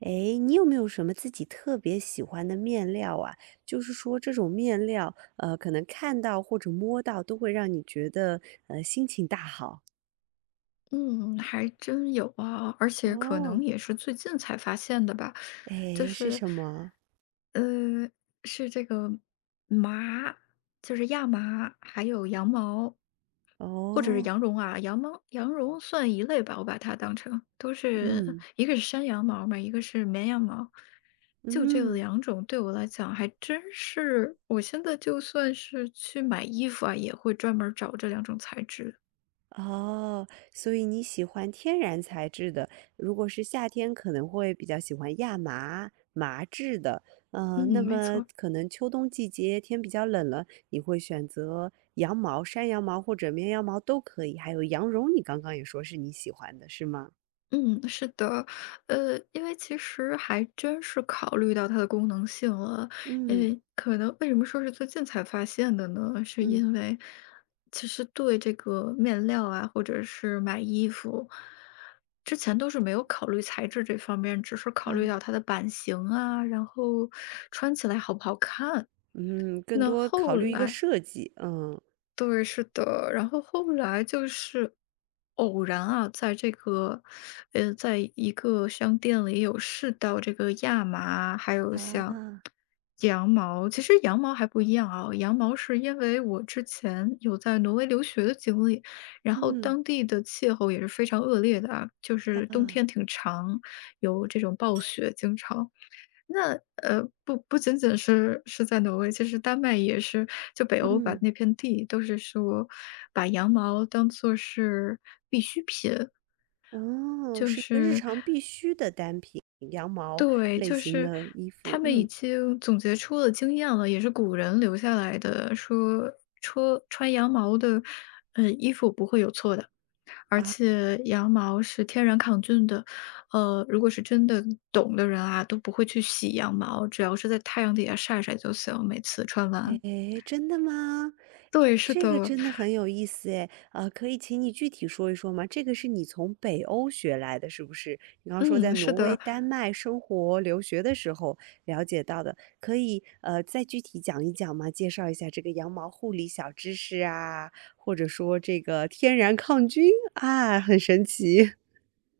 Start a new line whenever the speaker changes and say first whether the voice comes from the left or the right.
right: 诶，你有没有什么自己特别喜欢的面料啊？就是说这种面料，可能看到或者摸到都会让你觉得，心情大好。
left: 嗯，还真有啊，而且可
right: 哦。
left: 能也是最近才发现的吧。就
right: 诶，是
left: 是，
right: 什么？
left: 呃，是这个麻，就是亚麻，还有羊毛，或者是
right: 哦，
left: 羊绒啊。羊毛、羊绒算一类吧，我把它当成都是
right: 嗯，
left: 一个是山羊毛嘛，一个是绵羊毛。就这
right: 嗯。
left: 两种对我来讲还真是，我现在就算是去买衣服啊，也会专门儿找这两种材质。
right: 哦，所以你喜欢天然材质的，如果是夏天可能会比较喜欢亚麻、麻质的，嗯，那
left: 嗯，没
right: 么
left: 错。
right: 可能秋冬季节天比较冷了，你会选择羊毛、山羊毛或者绵羊毛都可以，还有羊绒，你刚刚也说是你喜欢的，是吗？
left: 嗯，是的，因为其实还真是考虑到它的功能性了。因
right: 嗯
left: 为可能为什么说是最近才发现的呢？是
right: 嗯
left: 因为其实对这个面料啊，或者是买衣服，之前都是没有考虑材质这方面，只是考虑
right: 嗯
left: 到它的版型啊，然后穿起来好不好看。
right: 嗯，更
left: 那
right: 多考
left: 后
right: 虑一个
left: 来
right: 设计。嗯
left: 对，是的。然后后来就是偶然啊，在一个商店里有试到这个亚麻，还有像
right: 啊
left: 羊毛。其实羊毛还不一样啊，羊毛是因为我之前有在挪威留学的经历，然后
right: 嗯
left: 当地的气候也是非常恶劣的啊，就是冬
right: 啊
left: 天挺长，有这种暴雪经常。那，不仅仅是在挪威，其实丹麦也是，就北欧把
right: 嗯。
left: 那片地都是说把羊毛当做是
right: 哦，
left: 就
right: 是一个日
left: 是
right: 常必需的单品，羊毛
left: 对，
right: 类
left: 就
right: 型
left: 是
right: 的衣
left: 他
right: 服。
left: 们已
right: 嗯，
left: 经总结出了经验了，也是古人留下来的，说穿羊毛的，衣服不会有错的，而
right: 啊，
left: 且羊毛是天然抗菌的。呃，如果是真的懂的人啊，都不会去洗羊毛，只要是在太阳底下晒晒就行，每次穿完。
right: 诶，真的吗？
left: 对，是
right: 这个
left: 的，
right: 真的很有意思诶，可以请你具体说一说吗？这个是你从北欧学来的，是不是？你刚刚说在
left: 嗯，是
right: 挪威、
left: 的，
right: 丹麦生活留学的时候了解到的，可以再具体讲一讲吗？介绍一下这个羊毛护理小知识啊，或者说这个天然抗菌啊，很神奇。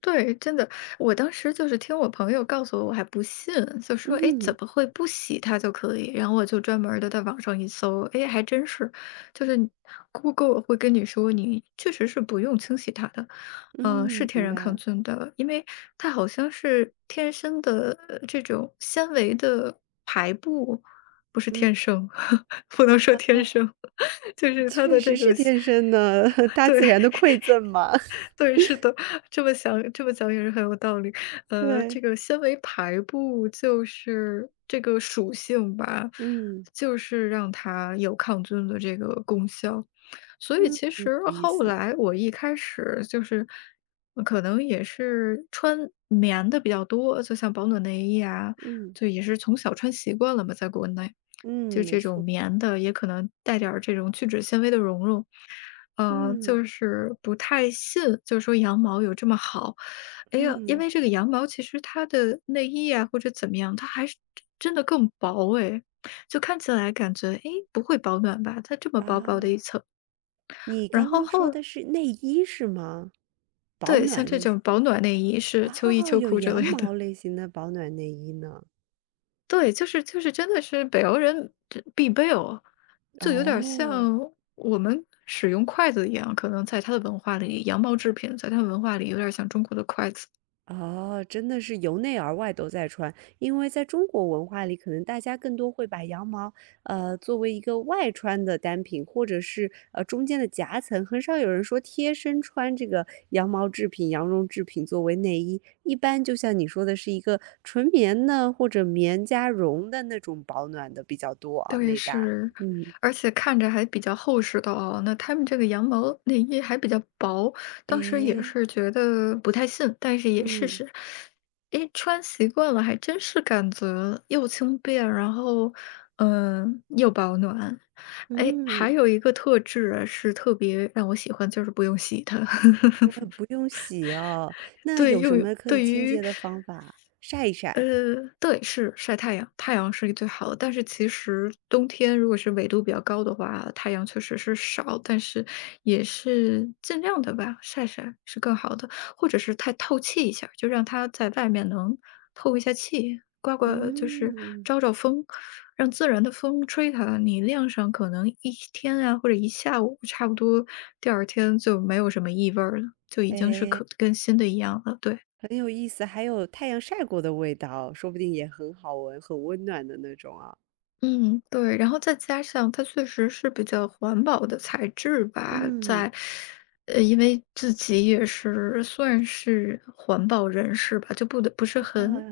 left: 对，真的。我当时就是听我朋友告诉我，我还不信，就 说，哎，怎
right: 嗯。
left: 么会不洗它就可以？然后我就专门的在网上一搜，哎，还真是，就是你 Google 会跟你说，你确实是不用清洗它的。嗯，是
right: 嗯，
left: 天
right: 明
left: 然
right: 白
left: 抗
right: 了。
left: 菌的，因为它好像是天生的这种纤维的排布。不是
right: 嗯，
left: 天生，不能说天
right: 啊，
left: 生，就是它
right: 确
left: 的
right: 实
left: 这个。
right: 是天生的，大
left: 对，
right: 自然的馈赠嘛。
left: 对，是的，这么想这么讲也是很有道理。呃，这
right: 对，
left: 个纤维排布就是这个属性吧，
right: 嗯
left: 就是让它有抗菌的这个功效。所以
right: 嗯，
left: 其
right: 嗯
left: 实
right: 有意
left: 后
right: 思。
left: 来我一开始就是可能也是穿棉的比较多，就像保暖内衣啊，
right: 嗯
left: 就也是从小穿习惯了嘛，在国内。就
right: 嗯，没
left: 这种
right: 错。
left: 棉的，也可能带点儿这种聚酯纤维的绒绒，
right: 嗯
left: 就是不太信，就是说羊毛有这么好。哎呀，因
right: 嗯
left: 为这个羊毛其实它的内衣啊，或者怎么样，它还是真的更薄哎。就看起来感觉哎不会保暖吧？它这么薄薄的一
right: 啊，
left: 层，
right: 你
left: 然
right: 刚
left: 后
right: 刚说
left: 后
right: 的是内衣是吗？保
left: 对，像
right: 暖
left: 这
right: 类型
left: 种保暖内衣是秋衣
right: 啊，
left: 秋
right: 有
left: 裤之
right: 羊
left: 类的。
right: 毛类型的保暖内衣呢。
left: 对，就是真的是北欧人这必备哦，就有点
right: 哦。
left: 像我们使用筷子一样，可能在它的文化里，羊毛制品在它的文化里有点像中国的筷子。
right: 哦，真的是由内而外都在穿，因为在中国文化里，可能大家更多会把羊毛，作为一个外穿的单品，或者是中间的夹层，很少有人说贴身穿这个羊毛制品、羊绒制品作为内衣。一般就像你说的，是一个纯棉的或者棉加绒的那种保暖的比较多啊，
left: 对，
right: 内搭。
left: 是，
right: 嗯，
left: 而且看着还比较厚实的哦。那他们这个羊毛内衣还比较薄，当时也
right: 诶，
left: 是觉得不太信，但是也试
right: 嗯
left: 试。诶，穿习惯了还真是感觉又轻便，然后嗯又保暖。诶，还
right: 嗯，
left: 有一个特质啊是特别让我喜欢，就是不用洗它。
right: 那不用洗哦。那
left: 对，
right: 有什
left: 用于
right: 么可以
left: 对
right: 清洁
left: 于
right: 的方法？晒一
left: 呃，
right: 晒。
left: 对，是晒太阳，太阳是最好的。但是其实冬天如果是纬度比较高的话，太阳确实是少，但是也是尽量的吧，晒晒是更好的。或者是太透气一下儿就让它在外面能透一下气，刮刮就是
right: 嗯，
left: 招招风，让自然的风吹它。你晾上可能一天啊，或者一下午，差不多第二天就没有什么异味儿了，就已经是
right: 哎，
left: 可跟新的一样了。对。
right: 很有意思，还有太阳晒过的味道，说不定也很好闻，很温暖的那种啊。
left: 嗯，对，然后再加上它确实是比较环保的材质吧。
right: 嗯，
left: 在，因为自己也是算是环保人士吧，就不得不是
right: 啊，
left: 很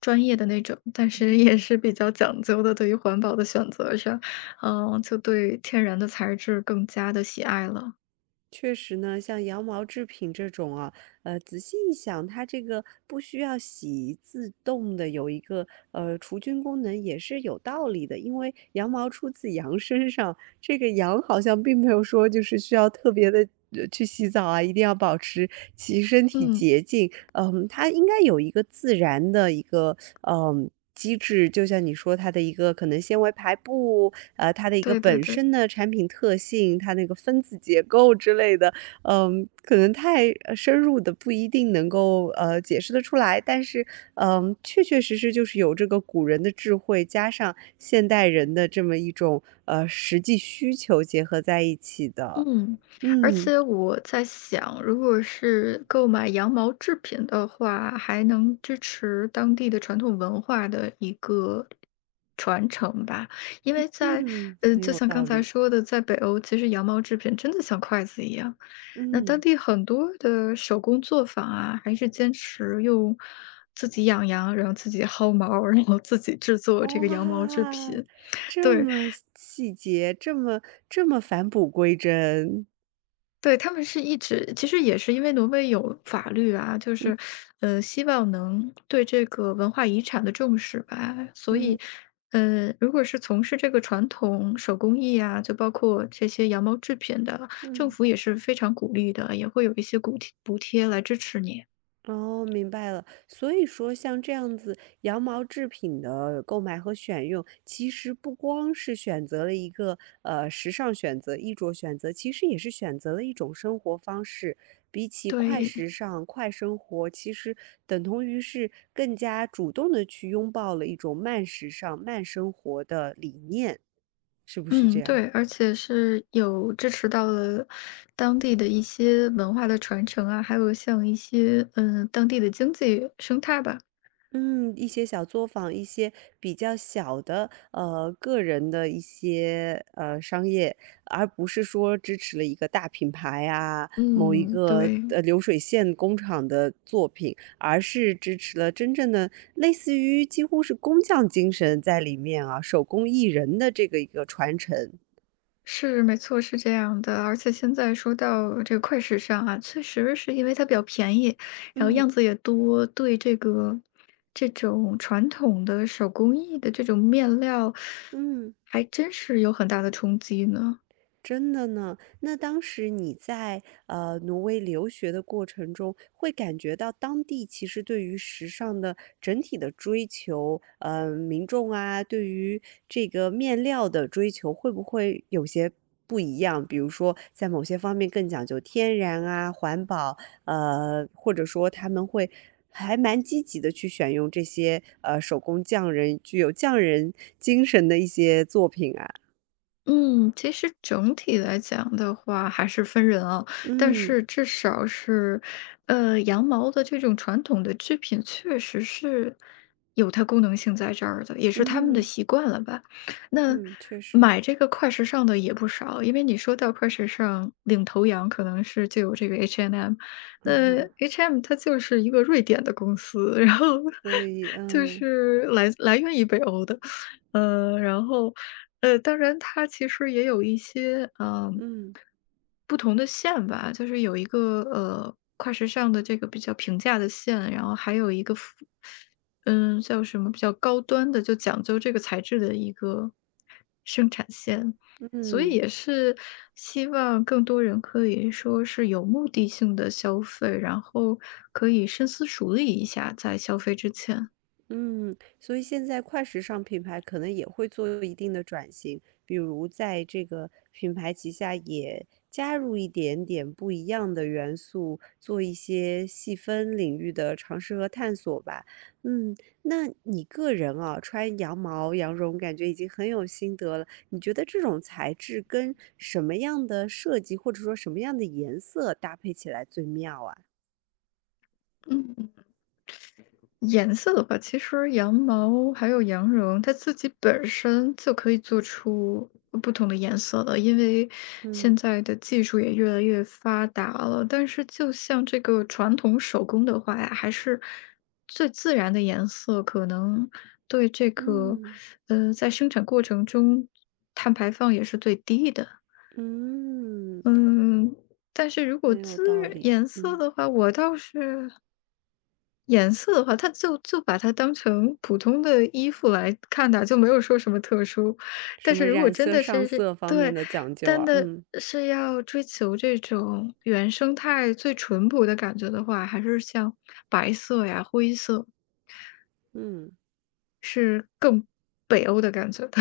left: 专业的那种，但是也是比较讲究的，对于环保的选择上，嗯，就对天然的材质更加的喜爱了。
right: 确实呢，像羊毛制品这种啊，仔细一想，它这个不需要洗，自动的有一个除菌功能也是有道理的，因为羊毛出自羊身上，这个羊好像并没有说就是需要特别的去洗澡啊，一定要保持其身体
left: 嗯，
right: 洁净。嗯，它应该有一个自然的一个嗯机制，就像你说它的一个可能纤维排布，它的一个
left: 对对
right: 本
left: 对。
right: 身的产品特性，它那个分子结构之类的，嗯，可能太深入的不一定能够解释得出来，但是嗯，确确实实就是有这个古人的智慧，加上现代人的这么一种实际需求结合在一起的。
left: 嗯，而
right: 嗯
left: 且我在想，如果是购买羊毛制品的话，还能支持当地的传统文化的一个传承吧。因为在，
right: 嗯，
left: 呃，
right: 很
left: 就
right: 有
left: 像刚
right: 道
left: 才
right: 理。
left: 说的，在北欧，其实羊毛制品真的像筷子一样。那当
right: 嗯，
left: 地很多的手工作坊啊，还是坚持用自己养羊，然后自己薅毛，然后自己制作这个羊毛制
right: 哇，
left: 品。
right: 这
left: 对，
right: 么细节，这么这么返璞归真。
left: 对，他们是一直其实也是因为挪威有法律啊。
right: 嗯
left: 希望能对这个文化遗产的重视吧。所以，
right: 嗯
left: 如果是从事这个传统手工艺啊，就包括这些羊毛制品的，政
right: 嗯。
left: 府也是非常鼓励的，也会有一些补贴来支持你。
right: 哦，明白了。所以说，像这样子羊毛制品的购买和选用，其实不光是选择了一个时尚选择、衣着选择，其实也是选择了一种生活方式。比起快
left: 对，
right: 时尚、快生活，其实等同于是更加主动的去拥抱了一种慢时尚、慢生活的理念，是不是这
left: 嗯，
right: 样？
left: 对，而且是有支持到了当地的一些文化的传承啊，还有像一些嗯当地的经济生态吧。
right: 嗯，一些小作坊，一些比较小的，个人的一些，商业，而不是说支持了一个大品牌啊，某一
left: 嗯，
right: 个，
left: 对。
right: 流水线工厂的作品，而是支持了真正的类似于几乎是工匠精神在里面啊，手工艺人的这个一个传承。
left: 是，没错，是这样的。而且现在说到这个快时尚啊，确实是因为它比较便宜，然后
right: 嗯
left: 样子也多。对这个这种传统的手工艺的这种面料，
right: 嗯。
left: 还真是有很大的冲击呢。
right: 真的呢，那当时你在挪威留学的过程中，会感觉到当地其实对于时尚的整体的追求，民众啊，对于这个面料的追求，会不会有些不一样？比如说，在某些方面更讲究天然啊、环保，或者说他们会还蛮积极的去选用这些手工匠人具有匠人精神的一些作品啊。
left: 嗯，其实整体来讲的话，还是分人啊。但
right: 嗯
left: 是至少是，羊毛的这种传统的制品，确实是有它功能性在这儿的，也是他们的
right: 嗯。
left: 习惯了吧。那
right: 嗯，确实，
left: 买这个快时尚的也不少，因为你说到快时尚，领头羊可能是就有这个 H&M。
right: 嗯
left: 那
right: 哼，
left: H&M 它就是一个瑞典的公司，然后
right: 所以，
left: 就
right: 嗯
left: 是来源于北欧的。呃，然后，当然它其实也有一些，
right: 嗯
left: 不同的线吧。就是有一个，跨时尚的这个比较平价的线，然后还有一个服嗯，叫什么比较高端的，就讲究这个材质的一个生产线。所以
right: 嗯。
left: 也是希望更多人可以说是有目的性的消费，然后可以深思熟虑一下在消费之前。
right: 嗯，所以现在快时尚品牌可能也会做一定的转型，比如在这个品牌旗下也加入一点点不一样的元素，做一些细分领域的尝试和探索吧。嗯，那你个人啊，穿羊毛、羊绒，感觉已经很有心得了。你觉得这种材质跟什么样的设计，或者说什么样的颜色搭配起来最妙啊？
left: 嗯。颜色的话，其实羊毛还有羊绒，它自己本身就可以做出不同的颜色了，因为现
right: 嗯
left: 在的技术也越来越发达了。但是，就像这个传统手工的话呀，还是最自然的颜色，可能对这个
right: 嗯。
left: 在生产过程中碳排放也是最低的。
right: 嗯。
left: 嗯，但是如果
right: 很有
left: 自
right: 道
left: 然
right: 理，
left: 颜色
right: 嗯，
left: 的话，我倒是颜色的话，它就就把它当成普通的衣服来看的，就没有说什么特殊。
right: 什
left: 但
right: 么
left: 是如果
right: 染
left: 真
right: 色
left: 的
right: 上
left: 是是
right: 色方面
left: 对，
right: 的讲究
left: 真
right: 啊。
left: 的
right: 嗯
left: 是要追求这种原生态最淳朴的感觉的话，还是像白色呀、灰色，
right: 嗯。
left: 北欧的感觉的。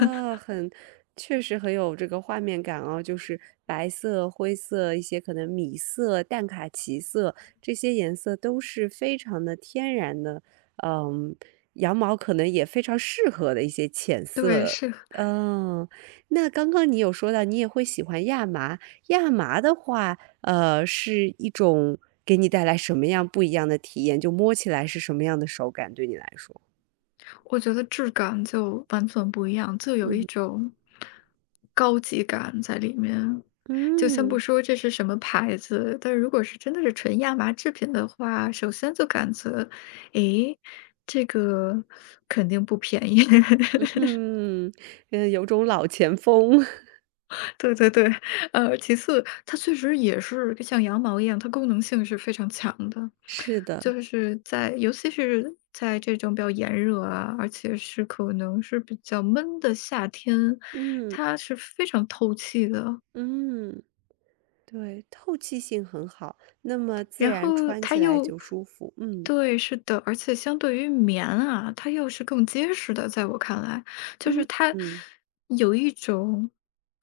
right: 很，确实很有这个画面感哦，就是白色、灰色，一些可能米色、淡卡其色，这些颜色都是非常的天然的。嗯，羊毛可能也非常适合的一些浅
left: 对，
right: 色。
left: 是。
right: 嗯，那刚刚你有说到你也会喜欢亚麻，亚麻的话，是一种给你带来什么样不一样的体验？就摸起来是什么样的手感，对你来说？
left: 我觉得质感就完全不一样，就有一
right: 嗯。
left: 种高级感在里面。就先不
right: 嗯。
left: 说这是什么牌子，但如果是真的是纯亚麻制品的话，首先就感觉，诶，这个肯定不便宜。
right: 嗯，嗯，有种老前锋，
left: 对对对，其次，它确实也是像羊毛一样，它功能性是非常强的。
right: 是的，
left: 就是在尤其是在这种比较炎热啊，而且是可能是比较闷的夏天，
right: 嗯，
left: 它是非常透气的。
right: 嗯，对，透气性很好，那么自
left: 然
right: 然
left: 后
right: 穿
left: 它
right: 起来
left: 又
right: 就舒服，嗯，
left: 对，是的。而且相对于棉啊，它又是更结实的，在我看来，就是
right: 嗯，
left: 它
right: 嗯，
left: 有一种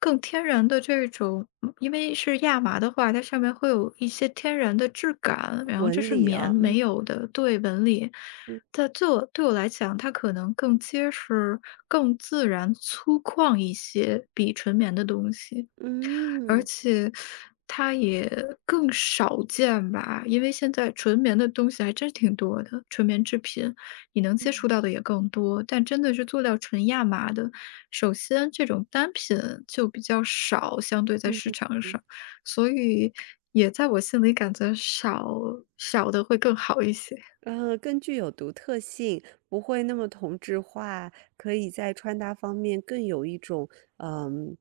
left: 更天然的这种。嗯因为是亚麻的话，它上面会有一些天然的质感，然后这
right: 纹
left: 是
right: 理
left: 棉
right: 啊，嗯，
left: 没有的，对纹理。
right: 嗯，
left: 在对我来讲，它可能更结实、更自然、粗犷一些，比纯棉的东西。而
right: 嗯，
left: 且它也更少见吧，因为现在纯棉的东西还真是挺多的，纯棉制品你能接
right: 嗯，
left: 触到的也更多。但真的是做到纯亚麻的，首先这种单品就比较少，相对在
right: 嗯，
left: 市场
right: 嗯。
left: 上。所以也在我心里感觉少少的会更好一些。
right: 更具有独特性，不会那么同质化，可以在穿搭方面更有一种嗯，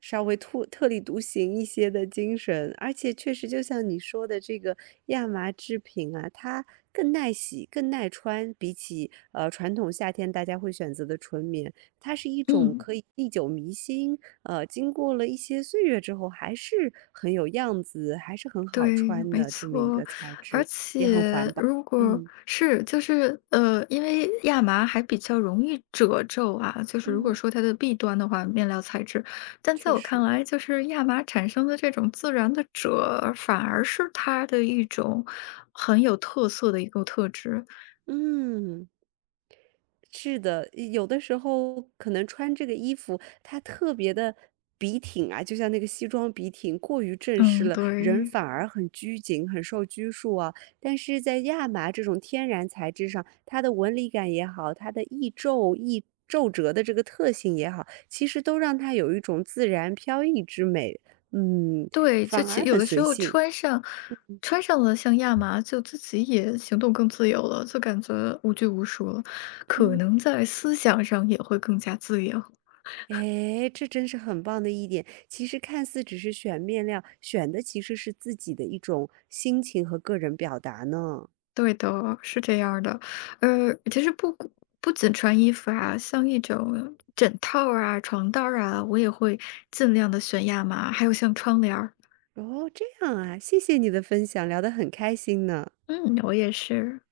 right: 稍微突特立独行一些的精神。而且确实就像你说的，这个亚麻制品啊，它更耐洗、更耐穿，比起传统夏天大家会选择的纯棉，它是一种
left: 嗯。
right: 可以历久弥新，经过了一些岁月之后，还是很有样子，还是很好
left: 对，
right: 穿
left: 没
right: 的这么一个
left: 错，
right: 材
left: 而
right: 质。
left: 且如果
right: 嗯。
left: 是就是因为亚麻还比较容易褶皱啊，就是如果
right: 嗯。
left: 说它的弊端的话，面料材质，但在
right: 确
left: 我看
right: 实，
left: 来，就是亚麻产生的这种自然的褶，反而是它的一种很有特色的一个特质。
right: 嗯，是的，有的时候可能穿这个衣服，它特别的笔挺啊，就像那个西装笔挺，过于正式
left: 嗯，
right: 了，人
left: 对。
right: 反而很拘谨，很受拘束啊。但是在亚麻这种天然材质上，它的纹理感也好，它的易皱易皱褶的这个特性也好，其实都让它有一种自然飘逸之美，嗯，
left: 对，就
right: 反
left: 其
right: 而
left: 有
right: 很
left: 的时
right: 随
left: 候
right: 性，
left: 穿上了像亚麻，就自己也行动更自由了，就感觉无拘无束了，可
right: 嗯。
left: 能在思想上也会更加自由。
right: 哎，这真是很棒的一点。其实看似只是选面料，选的其实是自己的一种心情和个人表达呢。
left: 对的，是这样儿的。呃，其实不仅穿衣服啊，像一种枕套儿啊、床单儿啊，我也会尽量的选亚麻，还有像窗帘儿。
right: 哦，这样啊，谢谢你的分享，聊得很开心呢。
left: 嗯，我也是。